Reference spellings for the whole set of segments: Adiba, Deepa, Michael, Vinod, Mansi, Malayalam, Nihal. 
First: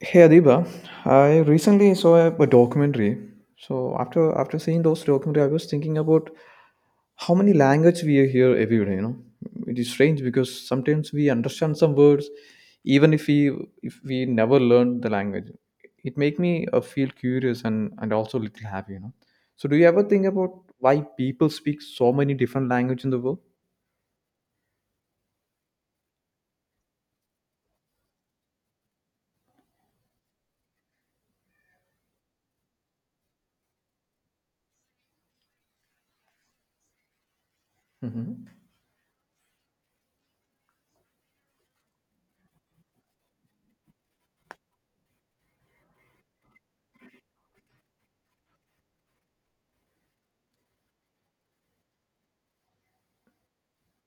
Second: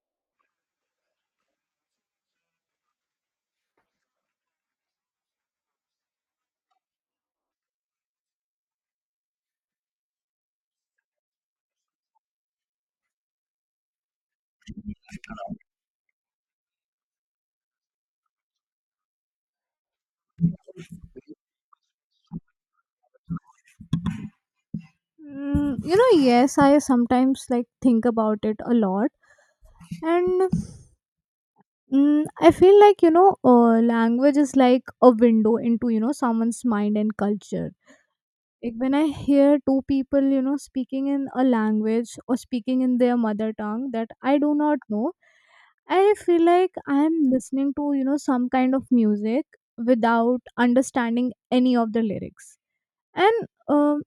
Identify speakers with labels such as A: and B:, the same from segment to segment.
A: Hey Adiba, I recently saw a documentary. So after seeing those documentary, I was thinking about how many language we hear every day. You know, it is strange because sometimes we understand some words, even if we never learned the language. It make me feel curious and also a little happy. You know. So do you ever think about why people speak so many different language in the world?
B: You know, yes, I sometimes like think about it a lot, and I feel like language is like a window into, you know, someone's mind and culture.
A: Mhm.
B: Like when I hear two people, you know, speaking in a language or speaking in their mother tongue that I do not know, I feel like I am listening to, you know, some kind of music without understanding any of the lyrics. And um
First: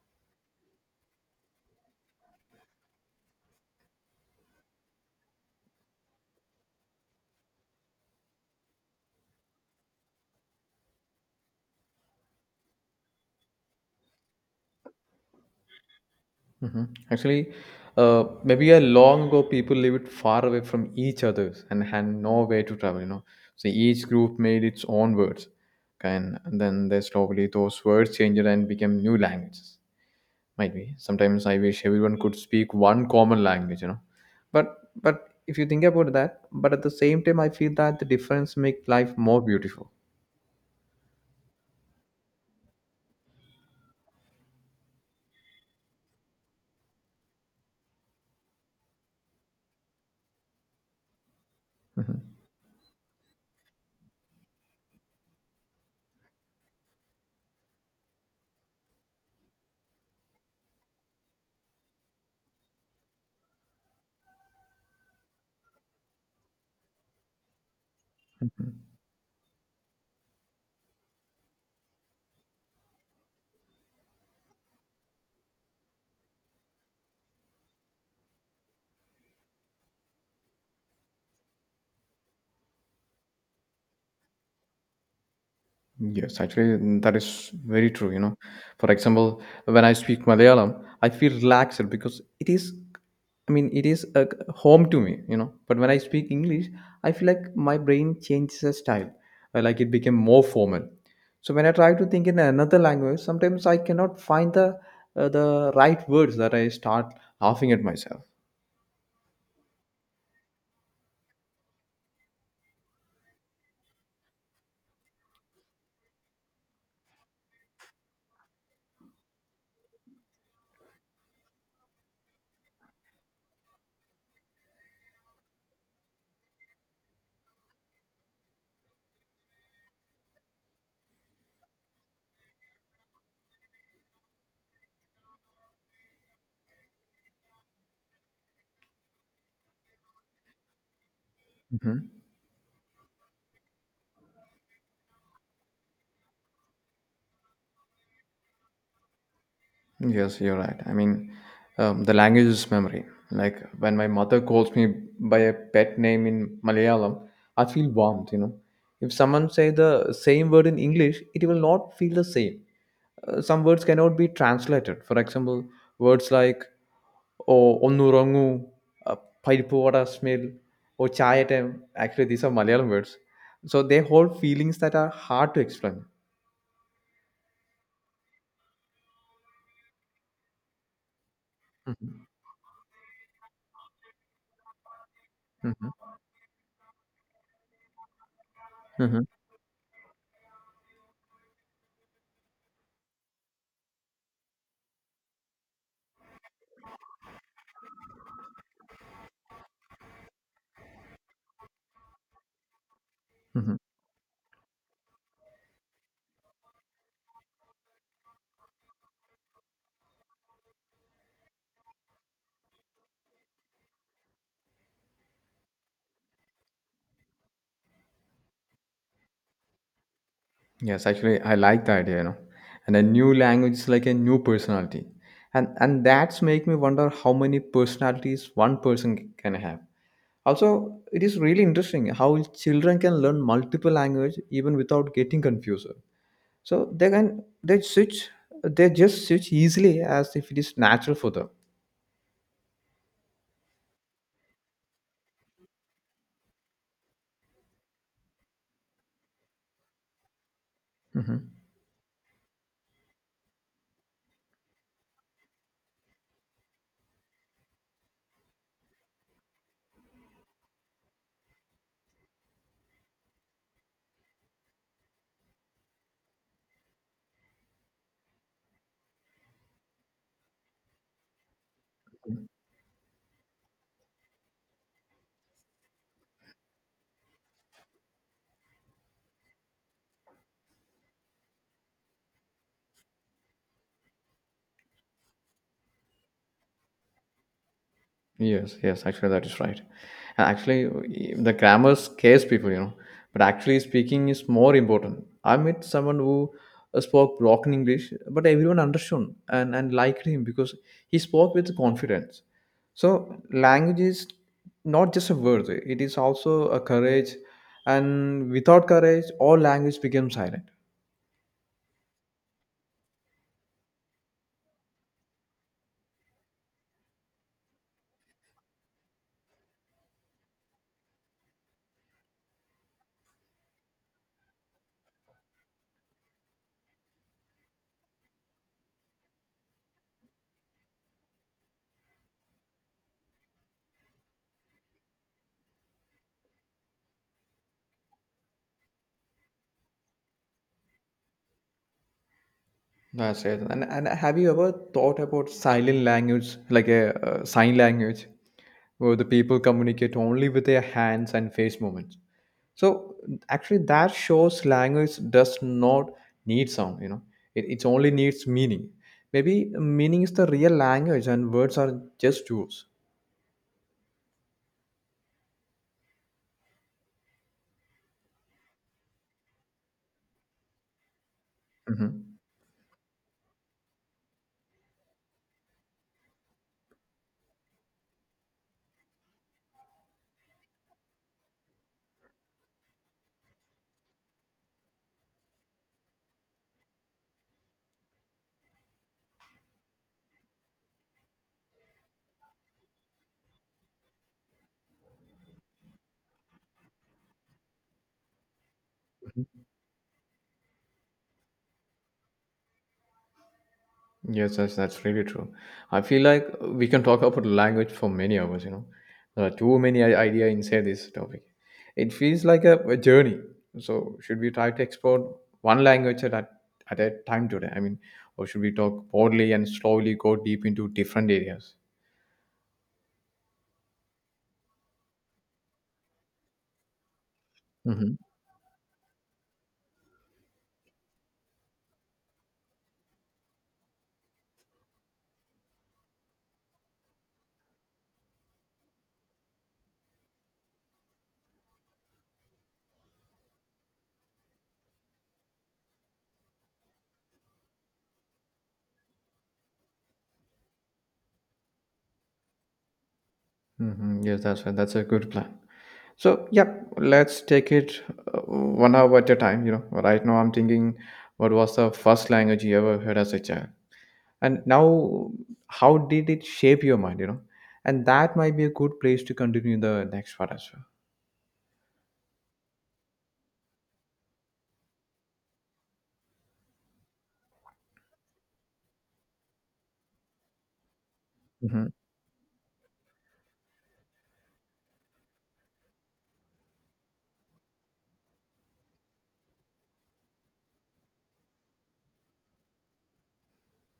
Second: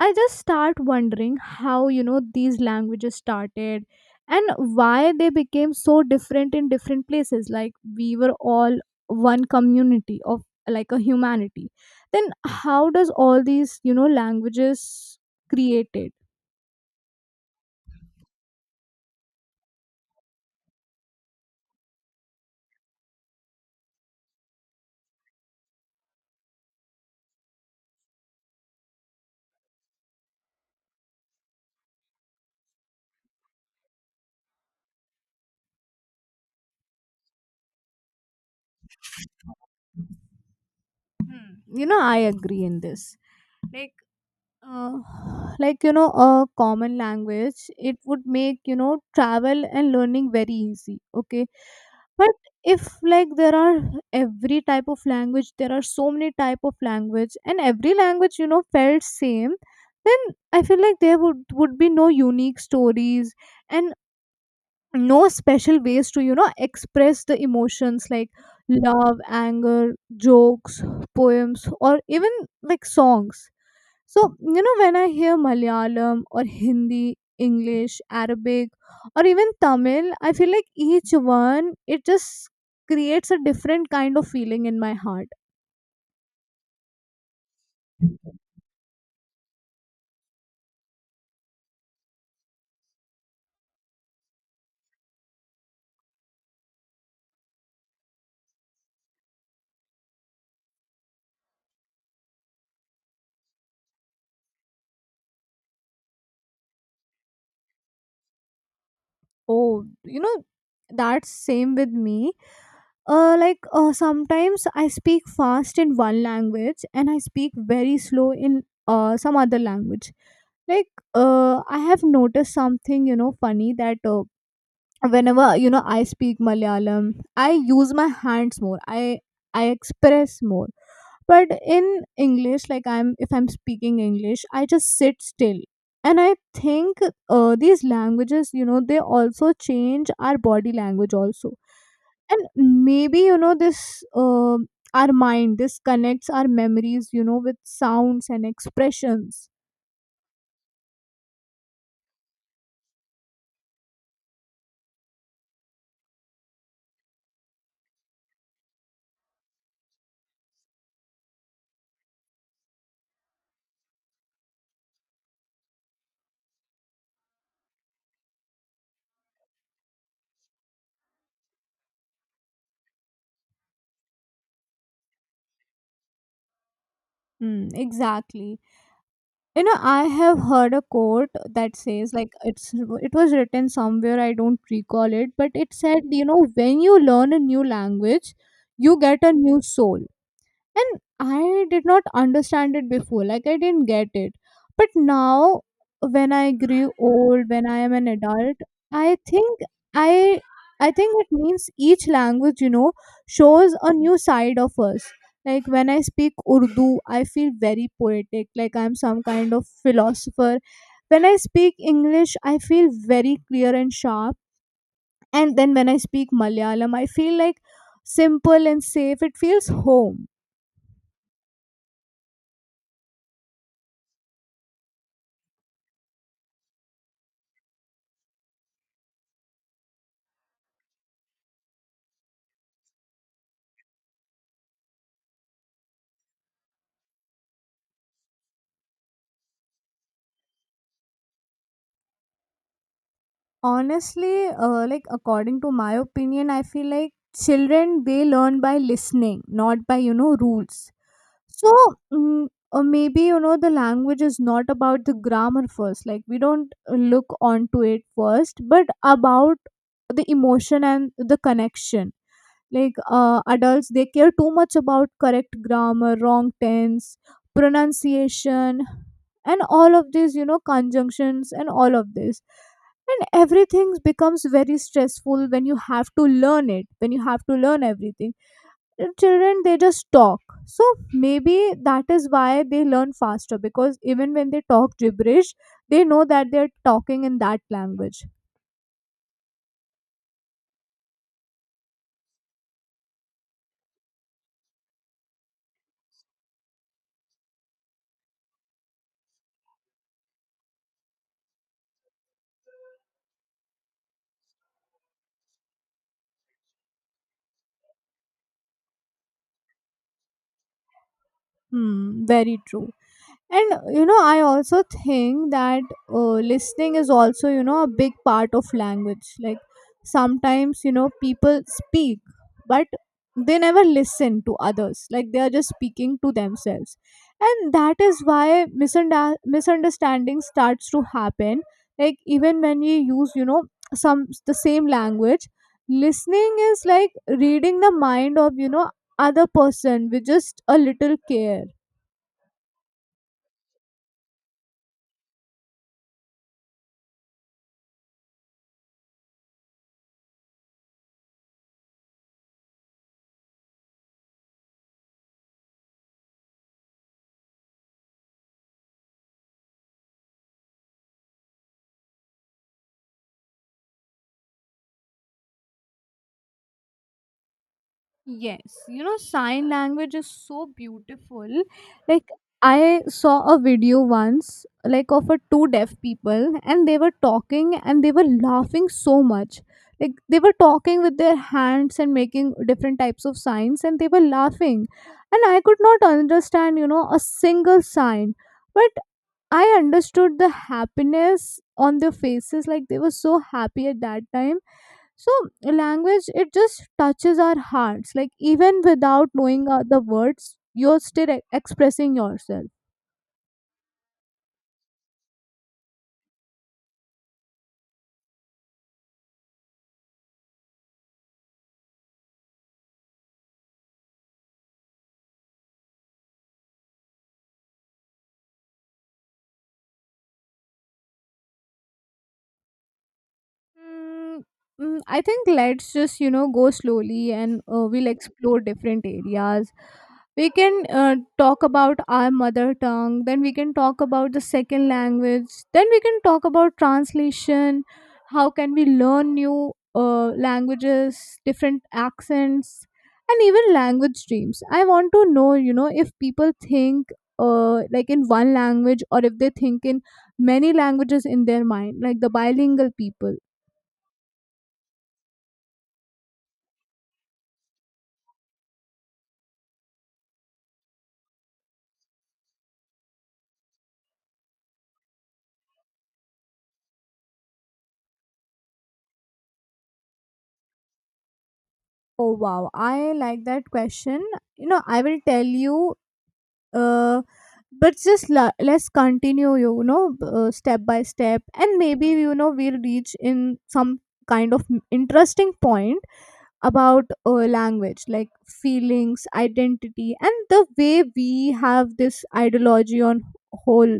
B: I just start wondering how, you know, these languages started, and why they became so different in different places. Like, we were all one community of like a humanity, then how does all these, you know, languages created?
A: Mhm. Actually, maybe a long ago, people lived far away from each other and had no way to travel. You know, so each group made its own words, and, then they slowly those words changed and became new languages. Might be sometimes I wish everyone could speak one common language. You know, but if you think about that, but at the same time, I feel that the difference make life more beautiful.
B: Hmm, you know, I agree in this. Like, uh, like, you know, a common language, it would make, you know, travel and learning very easy. Okay,
A: Mhm.
B: but if like there are every type of language, there are so many type of language, and every language, you know, felt same, then I feel like there would be no unique stories, and no special ways to, you know, express the emotions like love, anger, jokes, poems, or even like songs. So, you know, when I hear Malayalam or Hindi, English, Arabic, or even Tamil, I feel like each one, it just creates a different kind of feeling in my heart.
A: Yes, actually, mm, that is very true. You know, for example, when I speak Malayalam, I feel relaxed because it is, I mean, it is a home to me. You know, but when I speak English, I feel like my brain changes a style, like it became more formal. So when I try to think in another language, sometimes I cannot find the right words that I start laughing at myself.
B: Oh, you know, that's same with me. Like, sometimes I speak fast in one language and I speak very slow in some other language. Like, I have noticed something, you know, funny that whenever, you know, I speak Malayalam, I use my hands more, I express more, but in English, like I'm if I'm speaking English, I just sit still, and I think, these languages, you know, they also change our body language also. And maybe, you know, this uh, our mind this connects our memories, you know, with sounds and expressions.
A: Yes, you're right. I mean, the language is memory. Like when my mother calls me by a pet name in Malayalam, I feel warmed, you know. If someone say the same word in English, it will not feel the same. Some words cannot be translated. For example, words like or ഒന്നുറങ്ങൂ parippu vada smell or chai time actually these are Malayalam words. So they hold feelings that are hard to explain.
B: Exactly. You know, I have heard a quote that says
A: Mhm.
B: like it was written somewhere, I don't recall it, but it
A: Mhm.
B: said, you know, when you learn a new language, you get
A: Mhm.
B: a new soul. And I did not understand it before, like, I didn't get it. But now, when I grew old, when I am an adult, i think i I think it means each language, you know, shows
A: Mhm.
B: a new side of us. Like when I speak Urdu, I feel very poetic, like I'm some kind of philosopher. When I speak English, I feel very clear and sharp. And then when I speak Malayalam, I feel like simple and safe, it feels home.
A: Yes, actually, I like the idea, you know. And a new language is like a new personality, and that's make me wonder how many personalities one person can have. Also, it is really interesting how children can learn multiple language even without getting confused. So they switch, they just switch easily as if it is natural for them.
B: Honestly, like, according to my opinion, I feel like children, they learn by listening, not by, you know, rules.
A: Mm-hmm.
B: So, mm, or maybe, you know, the language is not about the grammar first. Like, we don't look onto it first, but about the emotion and the connection. Like, adults, they care too much about correct grammar, wrong tense, pronunciation, and all of this, you know, conjunctions and all of this, and everything becomes very stressful when you have to learn it, when you have to learn everything. And children, they just talk. So maybe that is why they learn faster, because even when they talk gibberish, they know that they're talking in that language.
A: Yes, yes, actually, that is right. Actually, the grammar scares people, you know, but actually, speaking is more important. I met someone who spoke broken English, but everyone understood and, liked him because he spoke with confidence. So, language is not just a word, it is also a courage, and without courage, all language becomes silent.
B: Hmm, very true. And you know, I also think that listening is also, you know, a big part of language. Like, sometimes, you know, people speak, but they never listen to others, like they are just speaking to themselves, and that is why misunderstanding starts to happen. Like, even when you use, you know, some the same language, listening is like reading the mind of, you know, other person with just a little care.
A: That's it. And, have you ever thought about silent language, like a sign language, where the people communicate only with their hands and face movements? So actually, that shows language does not need sound. You know, it only needs meaning. Maybe meaning is the real language, and words are just tools.
B: Yes, you know, sign language is so beautiful. Like,
A: Mhm.
B: I saw a video once, like, of a two deaf people, and they were talking and they were laughing so much. Like, they were talking with their hands and making different types of signs, and they were laughing. And I could not understand, you know, a single sign, but I understood the happiness on their faces. Like, they were so happy at that time. So language, it just touches our hearts, like, even without knowing the words, you're still expressing yourself.
A: Yes, that's really true. I feel like we can talk about language for many hours, you know. There are too many idea inside this topic. It feels like a journey. So should we try to explore one language at a time today? I mean, or should we talk broadly and slowly go deep into different areas?
B: mm, I think let's just, you know, go slowly, and we'll
A: Mm-hmm.
B: explore different areas. We can talk about our mother tongue, then we can talk about the second language, then we can talk about translation, how can we learn new languages, different accents, and even language dreams. I want to know, you know, if people think like in one language, or if they think in many languages in their mind, like the bilingual people.
A: Mm-hmm. Yes, that's a good plan. So yeah, let's take it one hour at a time. You know, right now I'm thinking, what was the first language you ever heard as a child? And now, how did it shape your mind, you know, and that might be a good place to continue the next part as well.
B: Oh wow, I like that question. You know, I will tell you, uh, but just let's continue, you know, step by step, and
A: Mm-hmm.
B: maybe, you know, we'll reach in some kind of interesting point about language, like feelings, identity, and the way we have this ideology on whole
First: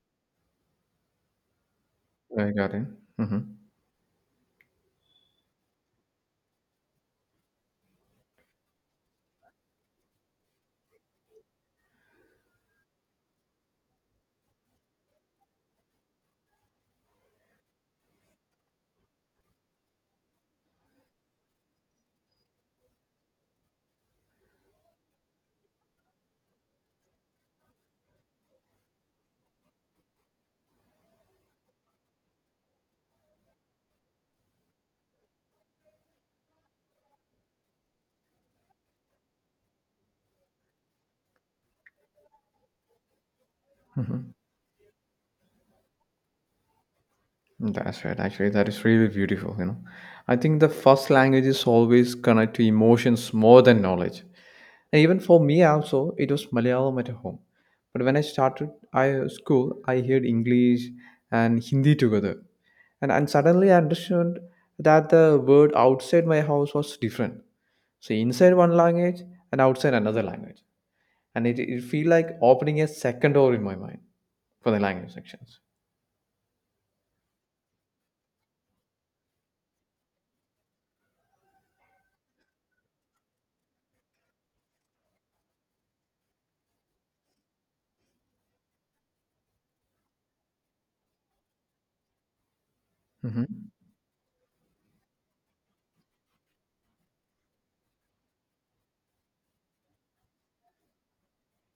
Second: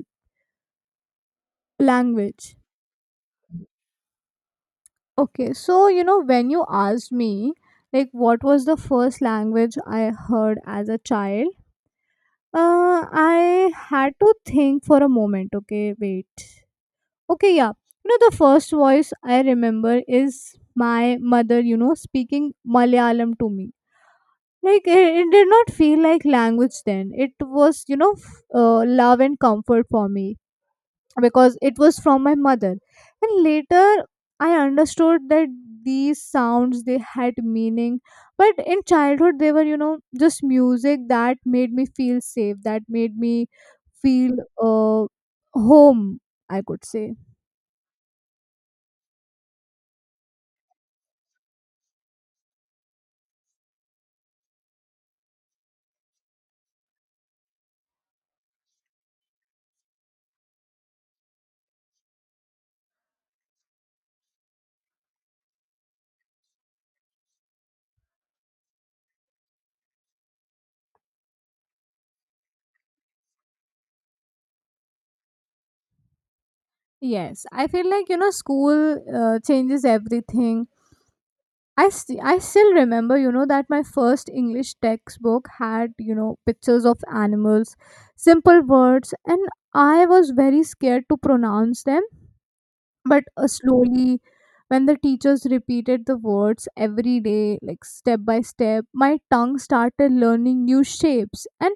A: I
B: language.
A: got it. Mm-hmm.
B: Okay, so you know when you asked me like what was the first language I heard as a child, uh, I had to think for a moment. Okay, wait. Okay, yeah. You know, the first voice I remember is my mother, you know, speaking Malayalam to me. Like, it did not feel like language then. It was, you know, love and comfort for me, because it was from my mother. And later, I understood that these sounds they had meaning, but in childhood they were, you know, just music that made me feel safe, that made me
A: Mm-hmm.
B: feel uh, home, I could say.
A: That's right, actually, that is really beautiful, you know. I think the first language is always connect to emotions more than knowledge. And even for me also, it was Malayalam at home. But when I started I school, I heard English and Hindi together. And, suddenly I understood that the word outside my house was different. So inside one language and outside another language. And it feel like opening a second door in my mind for the language sections.
B: Yes, I feel like, you know, school changes everything. I still remember, you know, that my first English textbook had, you know, pictures of animals, simple words, and I was very scared to pronounce them. But
A: Mhm.
B: slowly, when the teachers repeated the words every day, like step by step, my tongue started learning new shapes, and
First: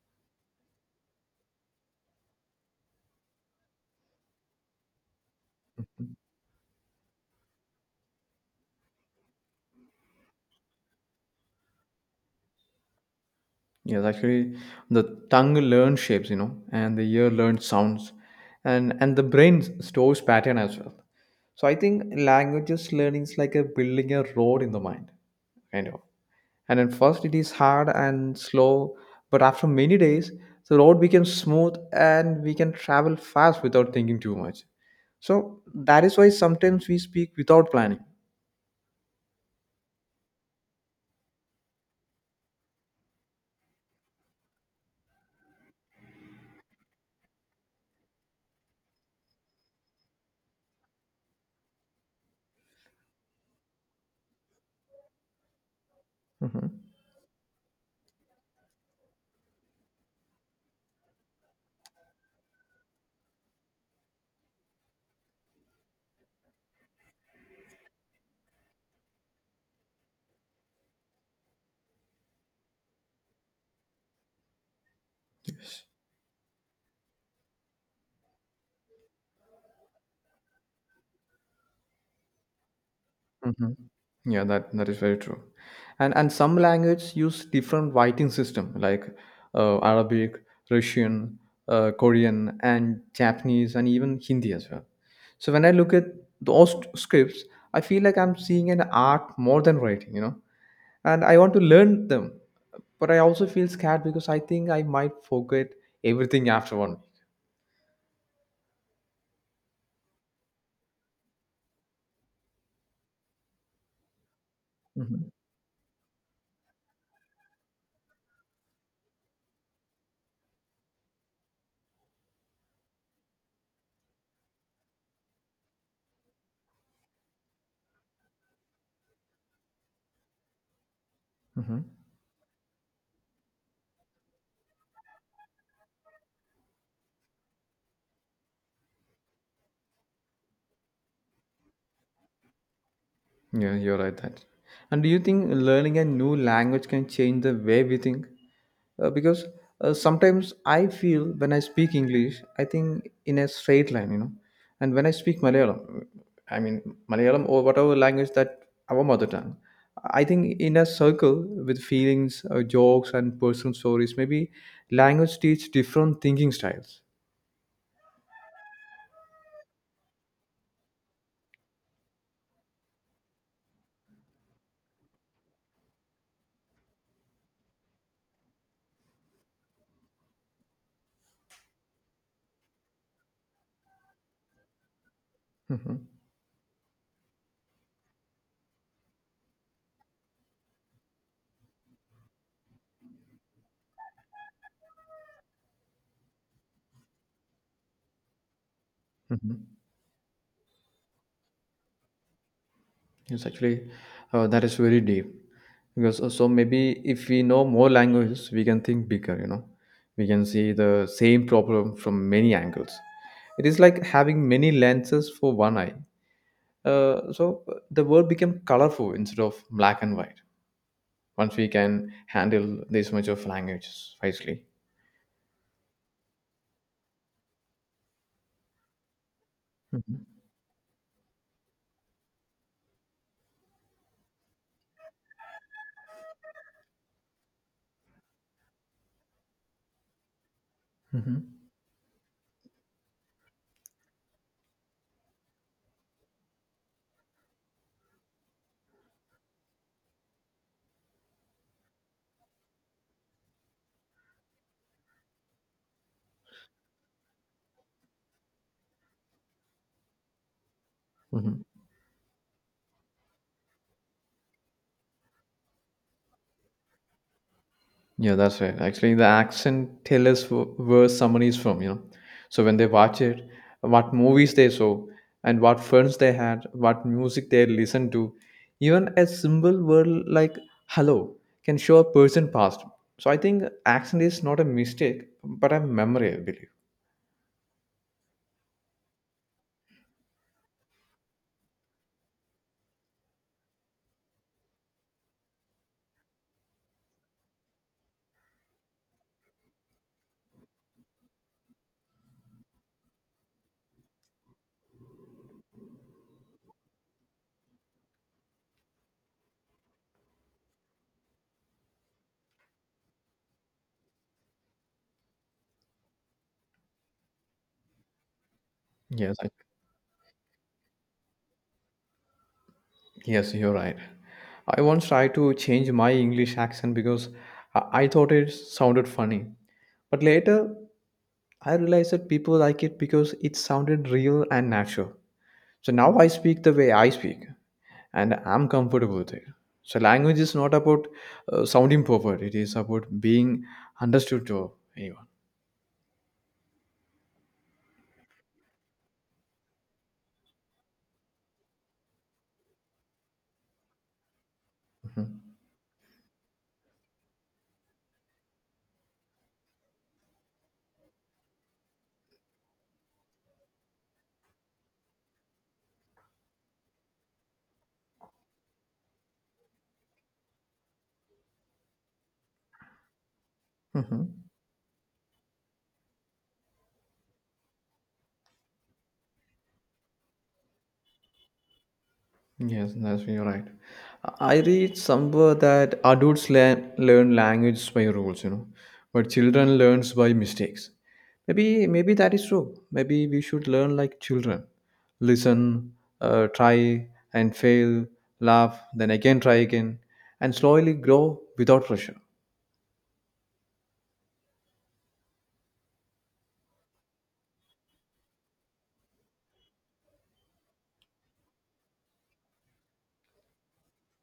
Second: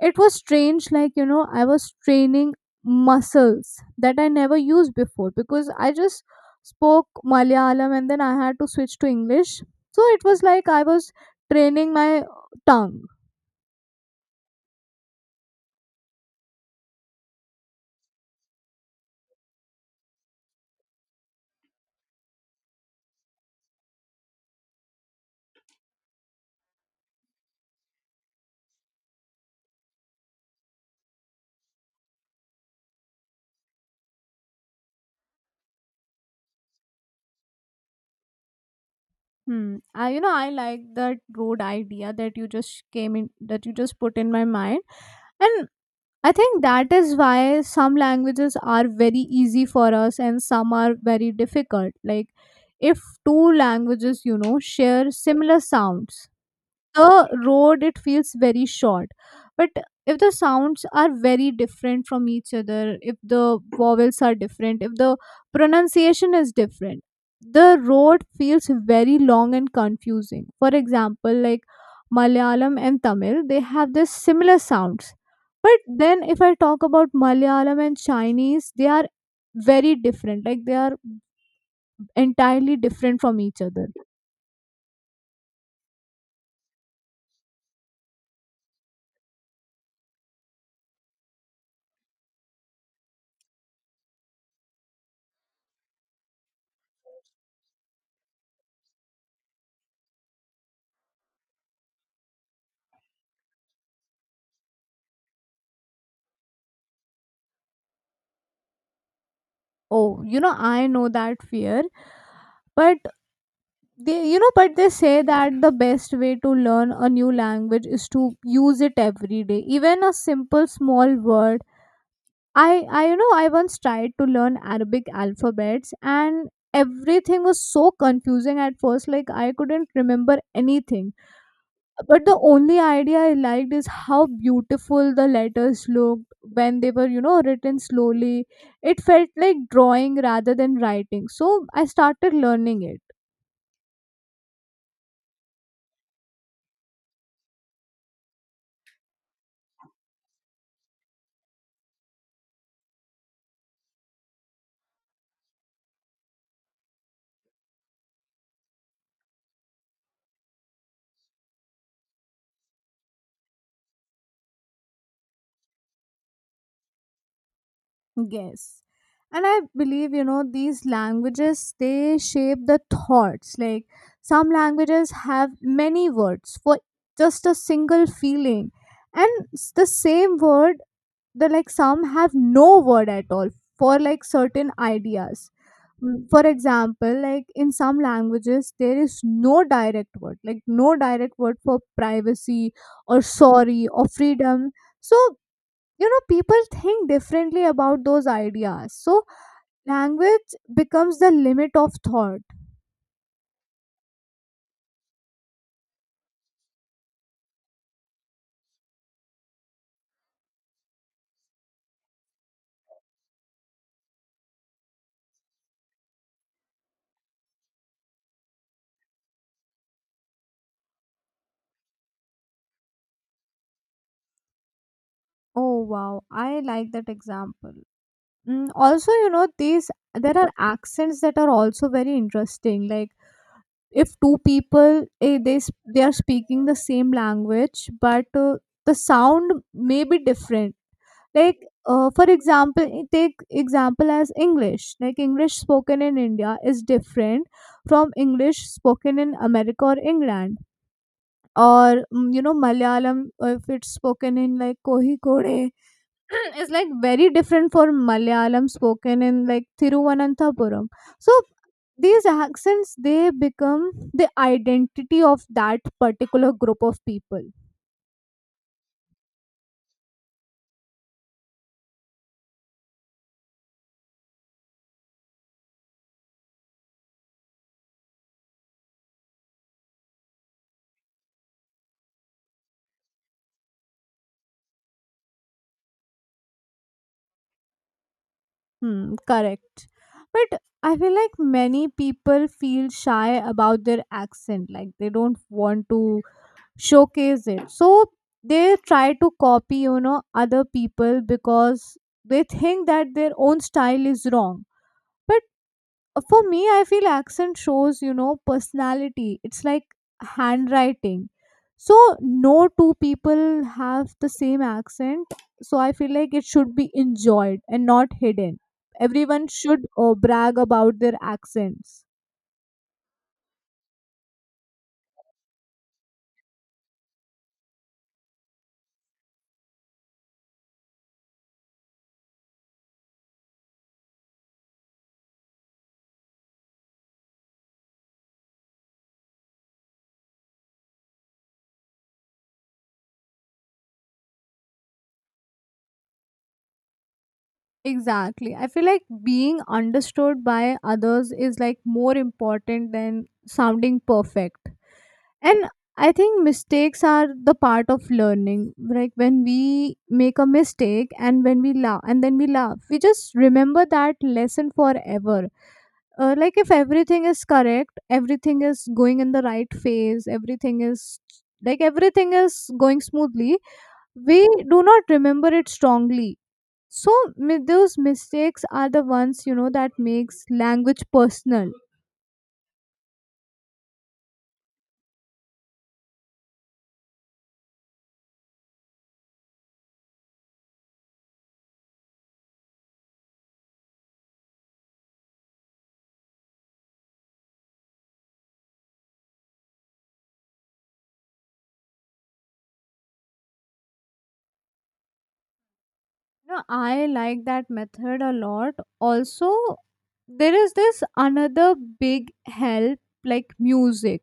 B: it was strange, like, you know, I was training muscles that I never used before, because I just spoke Malayalam and then I had to switch to English. So it was like I was training my tongue.
A: Yes, actually, the tongue learns shapes, you know, and the ear learns sounds, and the brain stores pattern as well. So I think languages learning is like a building a road in the mind, kind of. And at first it is hard and slow, but after many days, the road becomes smooth and we can travel fast without thinking too much. So that is why sometimes we speak without planning.
B: Hmm. I, you know, I like that road idea that you just came in, that you just put in my mind. And I think that is why some languages are very easy for us and some are very difficult. Like, if two languages, you know, share similar sounds,
A: Mhm.
B: the road, it feels very short. But if the sounds are very different from each other, if the vowels are different, if the pronunciation is different, the road feels very long and confusing. For example, like Malayalam and Tamil, they have this similar sounds. But then if I talk about Malayalam and Chinese, they are very different, like they are entirely different from each
A: Mhm.
B: other.
A: Yeah, that is very true. And some language use different writing system like Arabic, Russian, Korean, and Japanese, and even Hindi as well. So when I look at those scripts, I feel like I'm seeing an art more than writing, you know. And I want to learn them, but I also feel scared because I think I might forget everything after one.
B: Oh, you know, I know that fear. But they, you know, but they say
A: Mm-hmm.
B: that the best way to learn a new language is to use it every day, even a simple small word. I You know, I once tried to learn Arabic alphabets, and everything was so confusing at first, like I couldn't remember anything. But the only idea I liked is how beautiful the letters looked when they were, you know, written slowly. It felt like drawing rather than writing, so I started learning it.
A: Yeah, you're right that. And do you think learning a new language can change the way we think? Because sometimes I feel when I speak English, I think in a straight line, you know. And when I speak Malayalam, I mean Malayalam or whatever language that our mother tongue, I think in a circle with feelings, jokes, and personal stories, maybe language teach different thinking styles.
B: Yes. And I believe, you know, these languages, they shape the thoughts. Like some languages have many words for just a single feeling. And the same word, the like some have no word at all for like certain ideas.
A: Hmm.
B: For example, like in some languages, there is no direct word, like no direct word for privacy, or sorry, or freedom. So, you know, people think differently about those ideas. So
A: Hmm.
B: language becomes the limit of thought.
A: Yes, actually, that is very deep. Because so maybe if we know more languages, we can think bigger. You know, we can see the same problem from many angles. It is like having many lenses for one eye. So the world became colorful instead of black and white. Once we can handle this much of languages wisely.
B: Oh wow, I like that example. Also, you know, these
A: Hmm.
B: there are accents that are also very interesting. Like, if two people, they are speaking the same language, but the sound may be different. Like, for example, take example as English. Like, English spoken in India is different from English spoken in America or England. Or you know, Malayalam, if it's spoken in like Kohikode is like very different for Malayalam spoken in like Thiruvananthapuram. So
A: Hmm.
B: these accents, they become the identity of that particular group of people.
A: Yeah, that's right. Actually, the accent tell us where someone is from, you know. So when they watch it, what movies they saw, and what friends they had, what music they listened to, even a simple word like "hello" can show a person past. So I think accent is not a mistake, but a memory, I believe.
B: Hmm, correct. But I feel like many people feel shy about their accent, like they don't want to showcase it. So they try to copy, you know, other people, because they think that their own style is wrong. But for me, I feel accent shows, you know, personality. It's like handwriting. So no two people have the same accent, so I feel like it should be enjoyed and not hidden.
A: Yes,
B: Everyone should brag about their accents.
A: yes, you're right. I once tried to change my English accent because I thought it sounded funny. But later, I realized that people like it because it sounded real and natural. So now I speak the way I speak, and I'm comfortable with it. So language is not about sounding perfect; it is about being understood to anyone.
B: Exactly, I feel like being understood by others is like more important than sounding perfect.
A: Mhm.
B: And I think mistakes are the part of learning. Like when we make a mistake and when we laugh and then we laugh, we just remember that lesson forever. Like if everything is correct, everything is going in the right phase, everything is going smoothly,
A: Mhm.
B: we do not remember it strongly. So those mistakes are the ones, you know, that makes language personal.
A: Yes, that's you're right. I read somewhere that adults learn language by rules, you know, but children learns by mistakes. Maybe that is true. Maybe we should learn like children, listen, try and fail, laugh, then again try again, and slowly grow without pressure.
B: No, I like that method a lot. Also, there is this another big help like music.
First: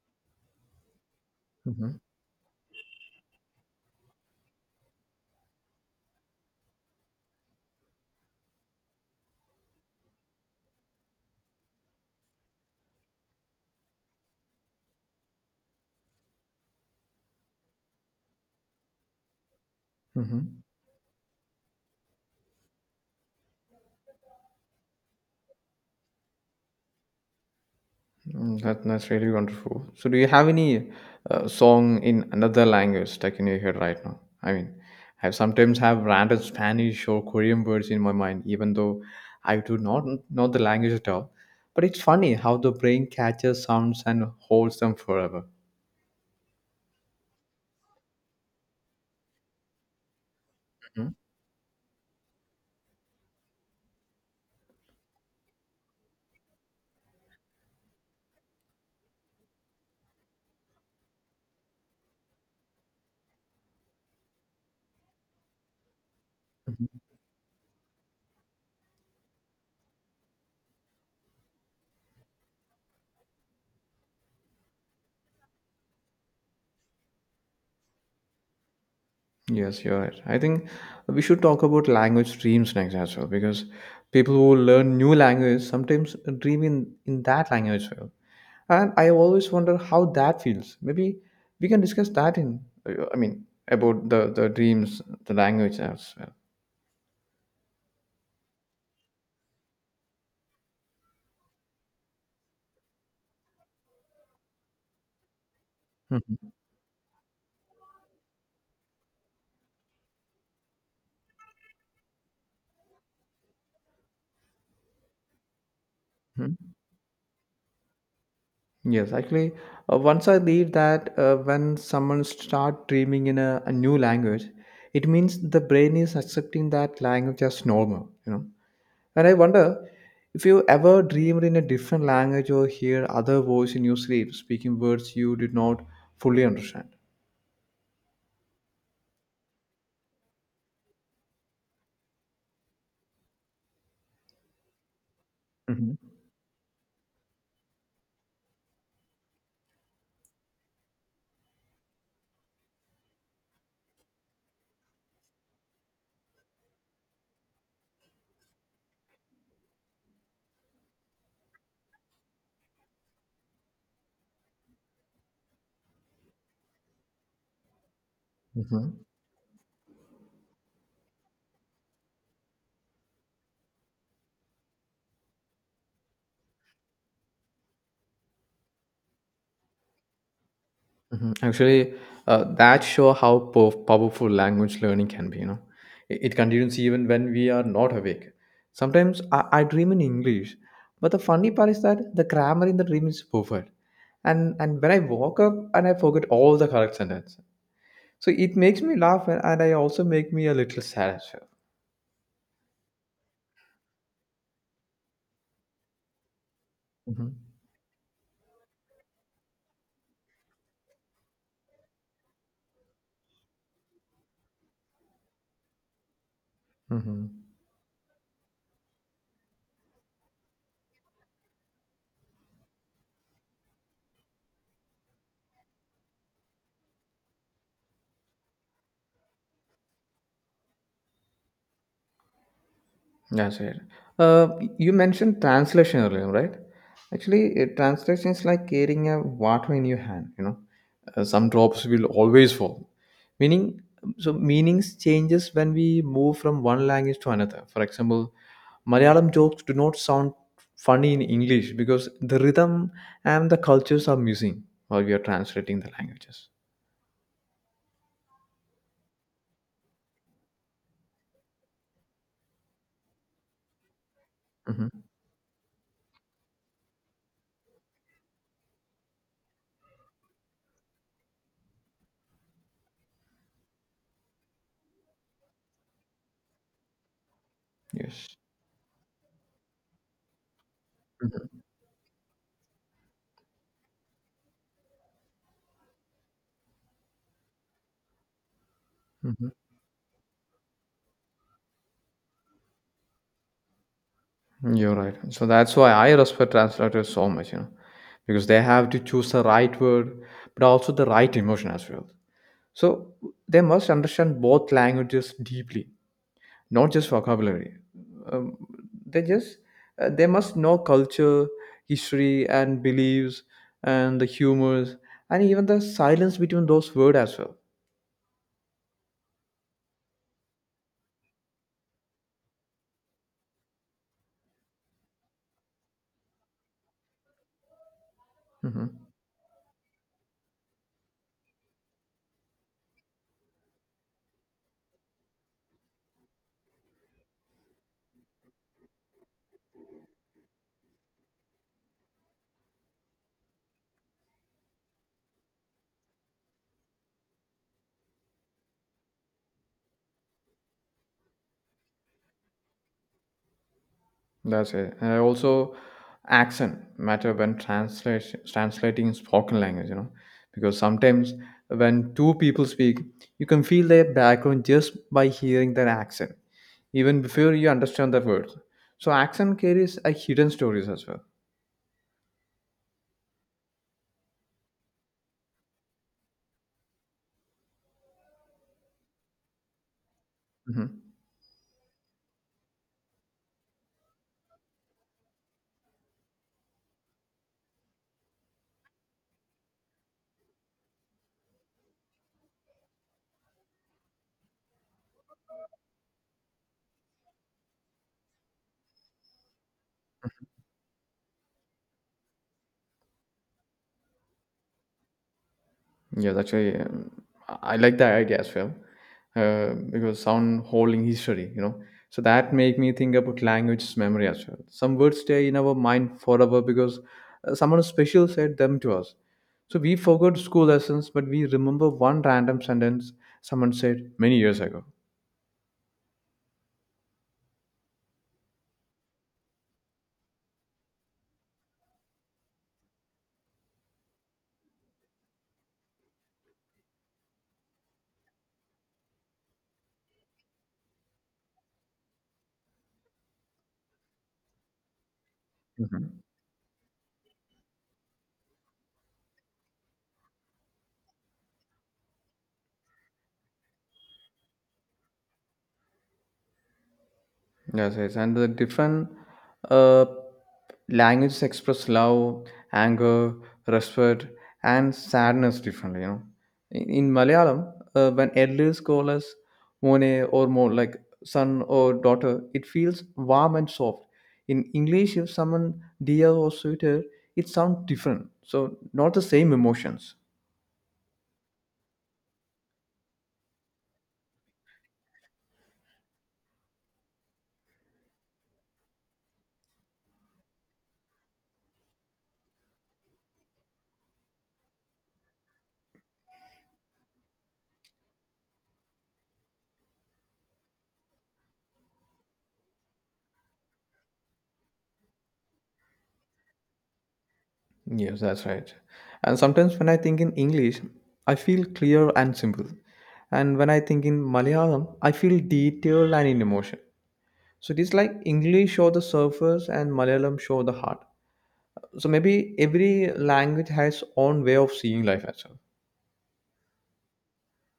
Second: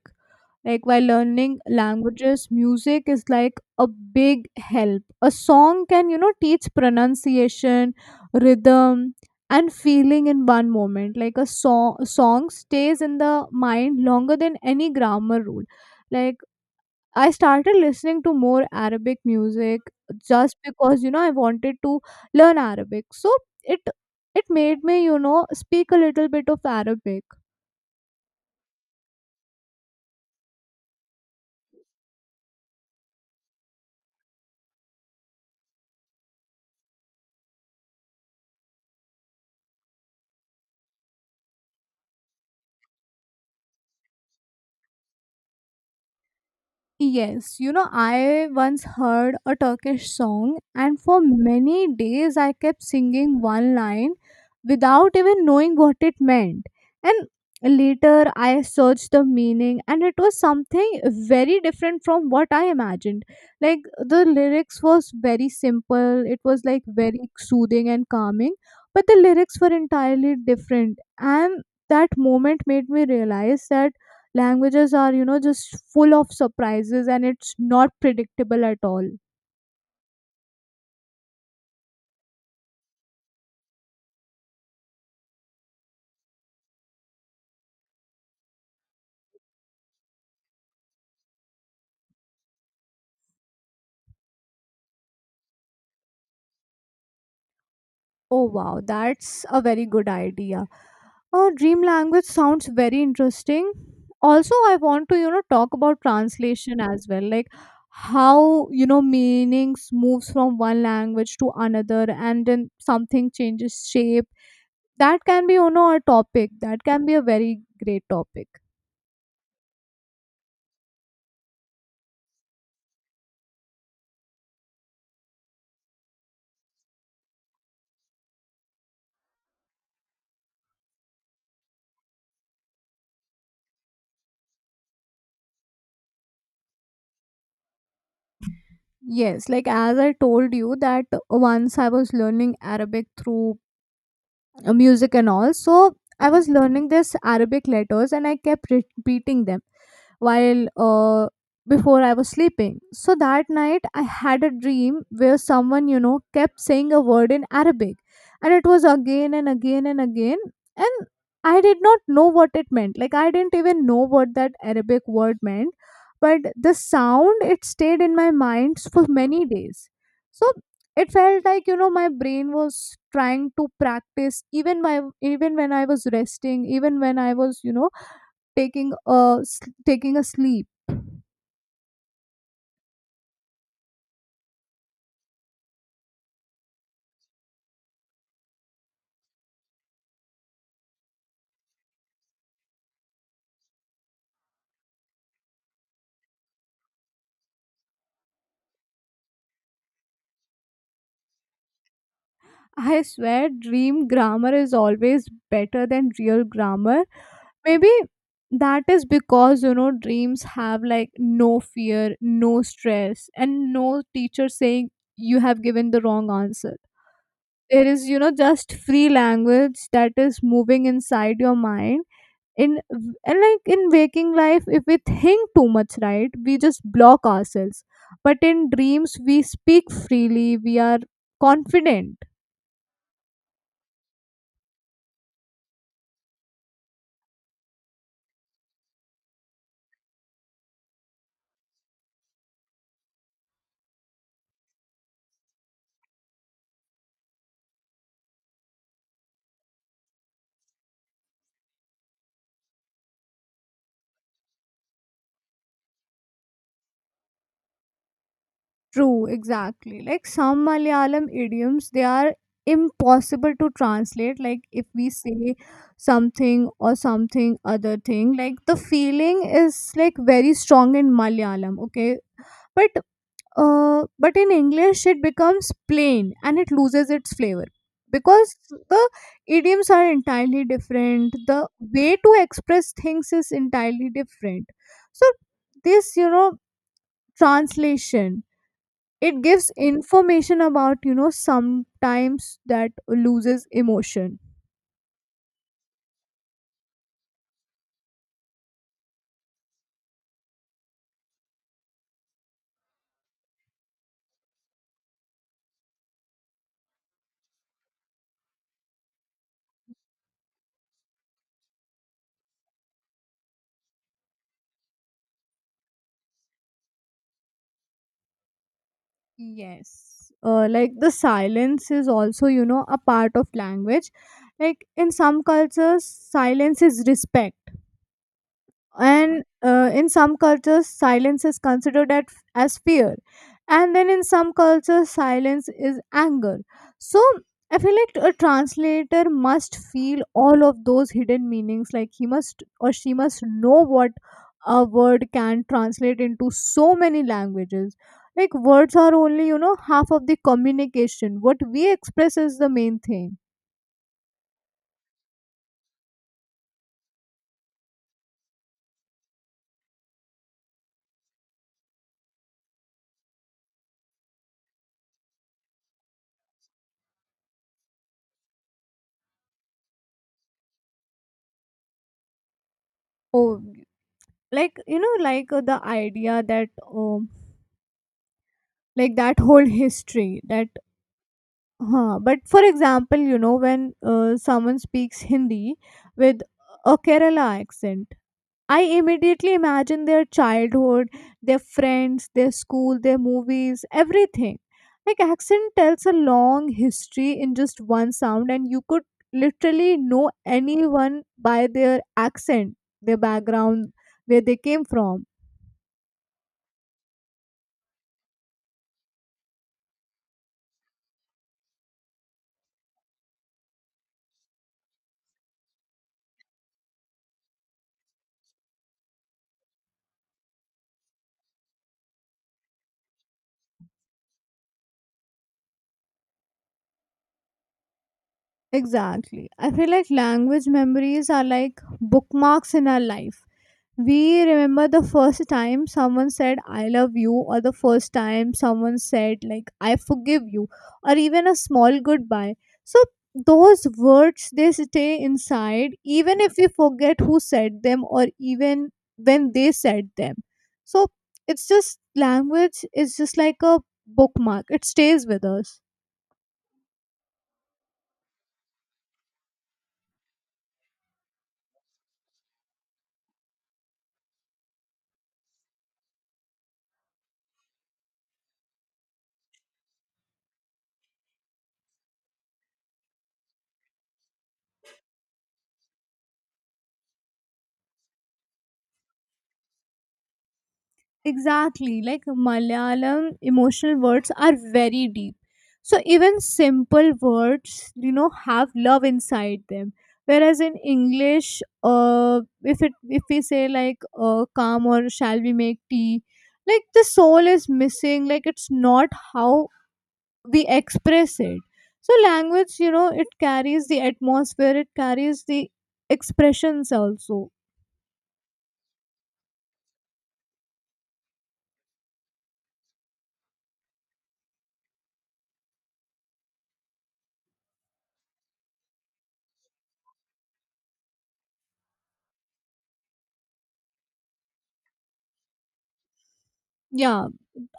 B: Like while learning
A: Mm-hmm.
B: languages, music is like a big help. A song can, you know, teach pronunciation, rhythm, and feeling in one moment. Like a song stays in the mind longer than any grammar rule. Like I started listening to more Arabic music just
A: Mm-hmm.
B: because, you know, I wanted to learn Arabic. So it it made me, you know, speak a little bit of Arabic.
A: Mm, that, that's really wonderful. So, do you have any song in another language stuck in your head right now? I mean, I sometimes have random Spanish or Korean words in my mind, even though I do not know the language at all. But it's funny how the brain catches sounds and holds them forever.
B: Yes, you know, I once heard a Turkish song, and
A: Hmm?
B: for many days I kept singing one line without even knowing what it meant. And later I searched the meaning, and it was something very different from what I imagined. Like the lyrics was very simple, it was like very soothing and calming, but the lyrics were entirely different. And that moment made me realize that languages are, you know, just full of surprises and it's not predictable at all.
A: Yes, you're right. I think we should talk about language dreams next as well because people who learn new language sometimes dream in that language as well. And I always wonder how that feels. Maybe we can discuss that in, I mean, about the dreams, the language as well.
B: Oh wow, that's a very good idea. Oh, dream language sounds very interesting. Also, I want to, you know, talk about translation as well, like how, you know, meanings moves from one language to another and then something changes shape. That can be, you know, a topic.
A: Mhm.
B: That can be a very great topic.
A: Yes, actually, once I believe that when someone start dreaming in a new language, it means the brain is accepting that language as normal, you know. And I wonder if you ever dreamed in a different language or hear other voice in your sleep speaking words you did not fully understand.
B: Yes, like as I told you that once I was learning Arabic through music and all. So
A: Hmm.
B: I was learning this Arabic letters and I kept repeating them while before I was sleeping. So that night I had a dream where someone, you know, kept saying a word in Arabic, and it was again and again and again. And I did not know what it meant. Like I didn't even know what that Arabic word meant. But the sound, it stayed in my mind
A: Hmm.
B: for many days. So it felt like, you know, my brain was trying to practice even my, even when I was resting, even when I was, you know, taking a s- taking a sleep.
A: Hmm. Actually, that show how powerful language learning can be. You know, it continues even when we are not awake. Sometimes I dream in English, but the funny part is that the grammar in the dream is perfect, and when I woke up and I forget all the correct sentence, so it makes me laugh and, I also make me a little sad as
B: I swear dream grammar is always better than real grammar.
A: well.
B: Maybe that is because, you know, dreams have like no fear, no stress, and no teacher saying you have given the wrong answer.
A: Mhm.
B: There is, you know, just free language that is moving inside your mind. In, and like in waking life, if we think too much, right, we just block ourselves, but in dreams we speak freely, we are confident.
A: That's it. Uh, you mentioned translation earlier, right? Actually, translation is like carrying a water in your hand. You know, some drops will always fall. Meaning, so meanings changes when we move from one language to another. For example, Malayalam jokes do not sound funny in English because the rhythm and the cultures are missing while we are translating the languages.
B: True, exactly. Like some Malayalam idioms, they are impossible to translate. Like if
A: Hmm.
B: we say something or something other thing, like the feeling is like very strong in Malayalam, okay? But but in English, it becomes plain and it loses its flavor
A: Yes.
B: because the idioms are entirely different. The
A: Mhm.
B: way to express things is entirely different. So, this, you know, translation, it
A: Mhm.
B: gives information about, you know, sometimes that loses emotion.
A: You're right. So that's why I respect translators so much, you know, because they have to choose the right word, but also the right emotion as well. So they must understand both languages deeply, not just vocabulary. Um, they just they must know culture, history, and beliefs, and the humors, and even the silence between those words as well.
B: Yes, like the silence is also, you know, a part of language. Like in some cultures silence is respect,
A: Mm-hmm.
B: and in some cultures silence is considered at, as fear, and then in some cultures silence is anger. So I feel like a translator must feel all of those hidden meanings, like he must or she must know what a word can translate into so many languages. Like words are only, you know, half of the communication. What we express is the main thing.
A: That's it. And also, accent matter when translation translating spoken language. You know, because sometimes when two people speak, you can feel their background just by hearing their accent, even before you understand the words. So accent carries a hidden stories as well.
B: Oh, like, you know, like the idea that um like that whole history that
A: Mhm.
B: huh. But for example, you know, when someone speaks Hindi with a Kerala accent, I immediately imagine their childhood, their friends, their school, their movies, everything. Like accent tells a long history in just one sound, and you could literally know anyone by their accent, their background, where they came from.
A: Yes, actually, I like that idea as well, because sound holding history, you know. So that make me think about language's memory as well. Some words stay in our mind forever because someone special said them to us. So we forgot school lessons, but we remember one random sentence someone said many years ago.
B: Exactly. I feel like language memories are like bookmarks in our life. We remember the first time someone said, "I love you," or the first time someone said, like, "I forgive you," or even a small goodbye. So, those words they stay inside, even if we forget who said them, or even when they said them. So, it's just language is just like a bookmark, it stays with us.
A: Yes, yes, and the different uh, languages express love, anger, respect, and sadness differently. You know, in Malayalam, when elders call us mone or more like son or daughter, it feels warm and soft. In English, if someone dear or sweeter, it sounds different. So not the same emotions.
B: Exactly. Like Malayalam emotional words are very deep. So even simple words, you know, have love inside them. Whereas in English, if we say like "come" or "shall we make tea," like the soul is missing. Like it's not how we express it. So language, you know, it carries the atmosphere. It carries the expressions also.
A: Yes, that's right. And sometimes when I think in English, I feel clear and simple. And when I think in Malayalam, I feel detailed and in emotion. So it is like English show the surface and Malayalam show the heart. So maybe every language has own way of seeing life as
B: Yeah,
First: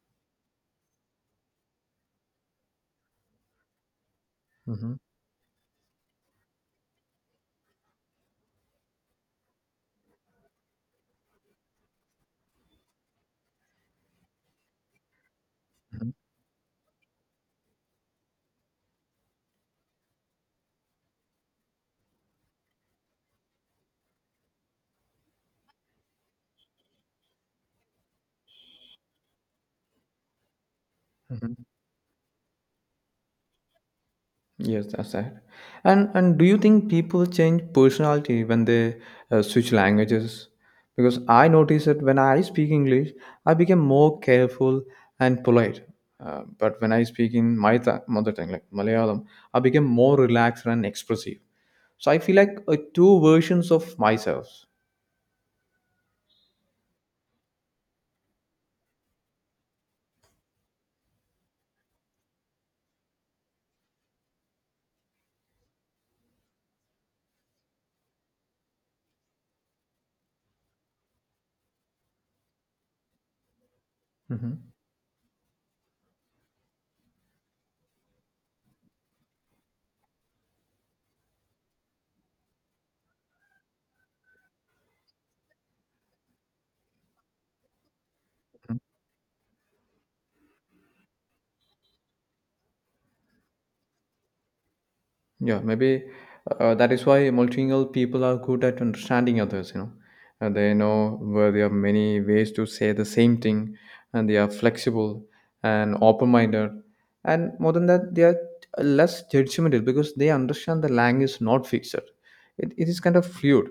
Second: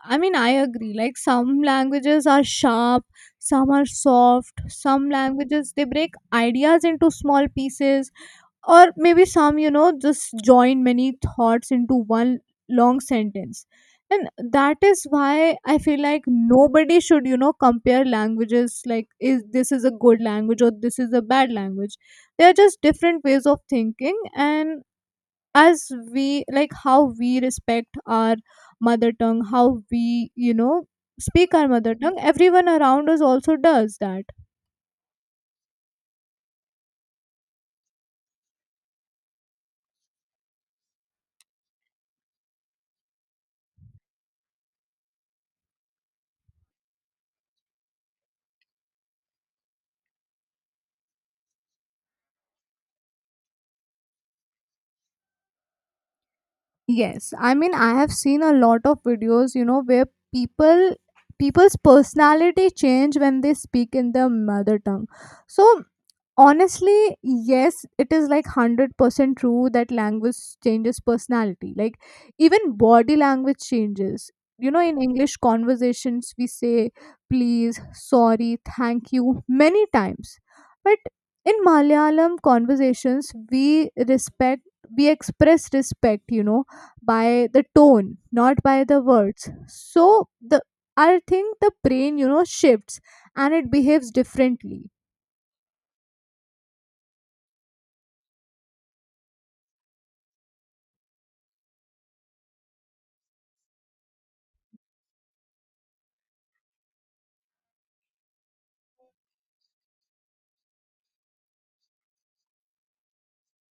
B: I mean, I agree. Like, some languages are sharp, some are soft,
A: well.
B: some languages they break ideas into small pieces, or maybe some, you know, just join many thoughts into one long sentence. And that is why I feel
A: Hmm.
B: like nobody should, you know, compare languages like, is this is a good language or this is a bad language. They are just different ways of thinking, and as we like how we respect our mother tongue, how we, you know, speak
A: Hmm.
B: our mother tongue, everyone around us also does that.
A: Yes, that's right. And do you think people change personality when they switch languages? Because I notice that when I speak English, I become more careful and polite. But when I speak in my mother tongue, like Malayalam, I become more relaxed and expressive. So I feel like two versions of myself.
B: Yes, I mean I have seen a lot of videos, you know, where people people's personality change when they speak in their mother tongue. So honestly, yes, it is like 100% true that language changes personality, like even body language changes. You
A: Mhm.
B: know, in English conversations we say please, sorry, thank you many times, but in Malayalam conversations we respect, we express respect, you know, by the tone not by the words. So the, I think the brain, you know, shifts and it behaves differently.
A: Yeah, maybe that is why multilingual people are good at understanding others, you know. And they know where there are many ways to say the same thing, and they are flexible and open minded. And more than that, they are less judgmental because they understand the language is not fixed, it is kind of fluid.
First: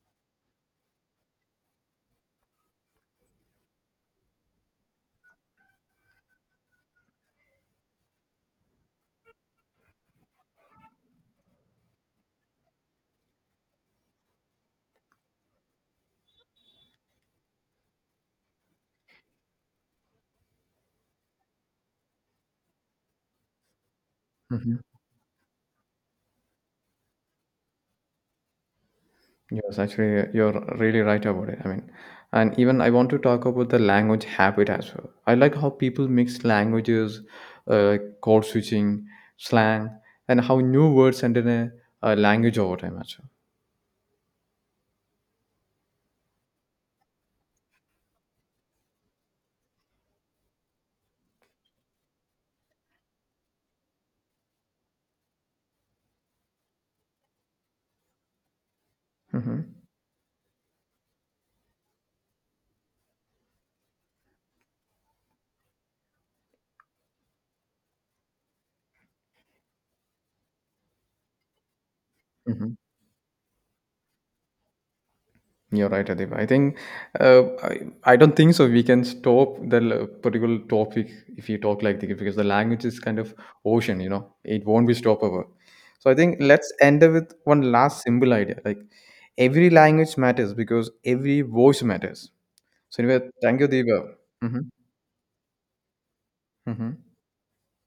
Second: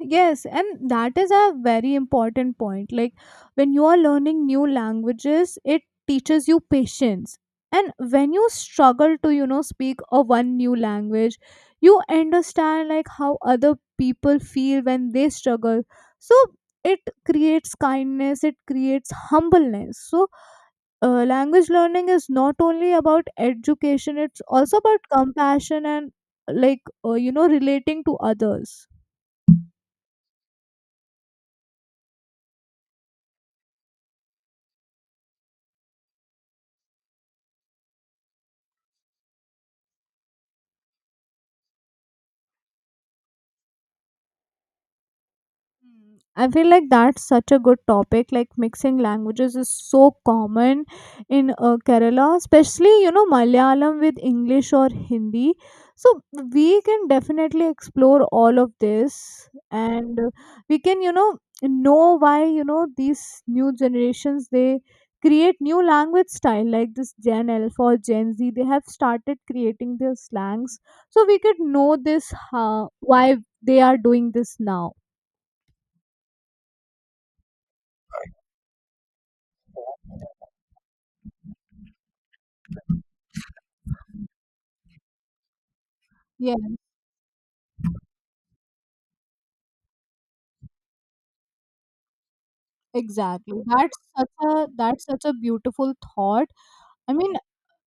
B: Yes, and that is a very important point. Like when you are learning new languages, it teaches you patience. And when you struggle to, you know, speak a one new language, you understand like how other people feel when they struggle. So it creates kindness, it creates humbleness. So language learning is not only about education, it's also about compassion and like you know, relating to others.
A: Yes, actually, you're really right about it. I mean, and even I want to talk about the language habit as well. I like how people mix languages, like code switching, slang, and how new words enter a language over time as
B: Mm, I feel like that's such a good topic. Like mixing languages is so common in Kerala, especially, you know, Malayalam with English or Hindi. So we can definitely explore all of this,
A: well. Mm-hmm.
B: and we can, you know why, you know, these new generations they create new language style like this Gen Alpha or Gen Z. They have started creating their slangs, so we could know this
A: Mm-hmm.
B: why they are doing this now.
A: You're right, Adib. I think I don't think so. We can stop the particular topic if you talk like this because the language is kind of ocean. You know, it won't be stoppable. So I think
B: Yeah.
A: let's end up with one last simple idea. Like every language matters because every voice matters. So anyway,
B: Exactly.
A: thank you, Deepa. Mm-hmm.
B: That's such a beautiful thought.
A: Mm-hmm.
B: I mean,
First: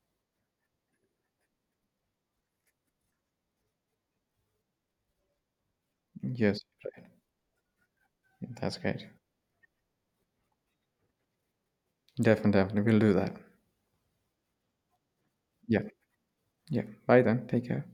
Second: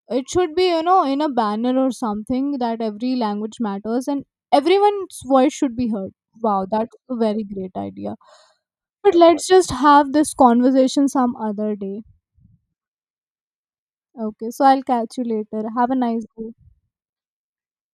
B: it should be, you know, in a banner or something, that every language matters and everyone's voice should be heard.
A: Yes,
B: Wow, that's a very great idea.
A: that's great.
B: But let's just have this conversation some other day.
A: Definitely, definitely, we'll do that.
B: Okay, so I'll catch you later.
A: Yeah,
B: Have a nice day.
A: yeah. Bye then. Take care.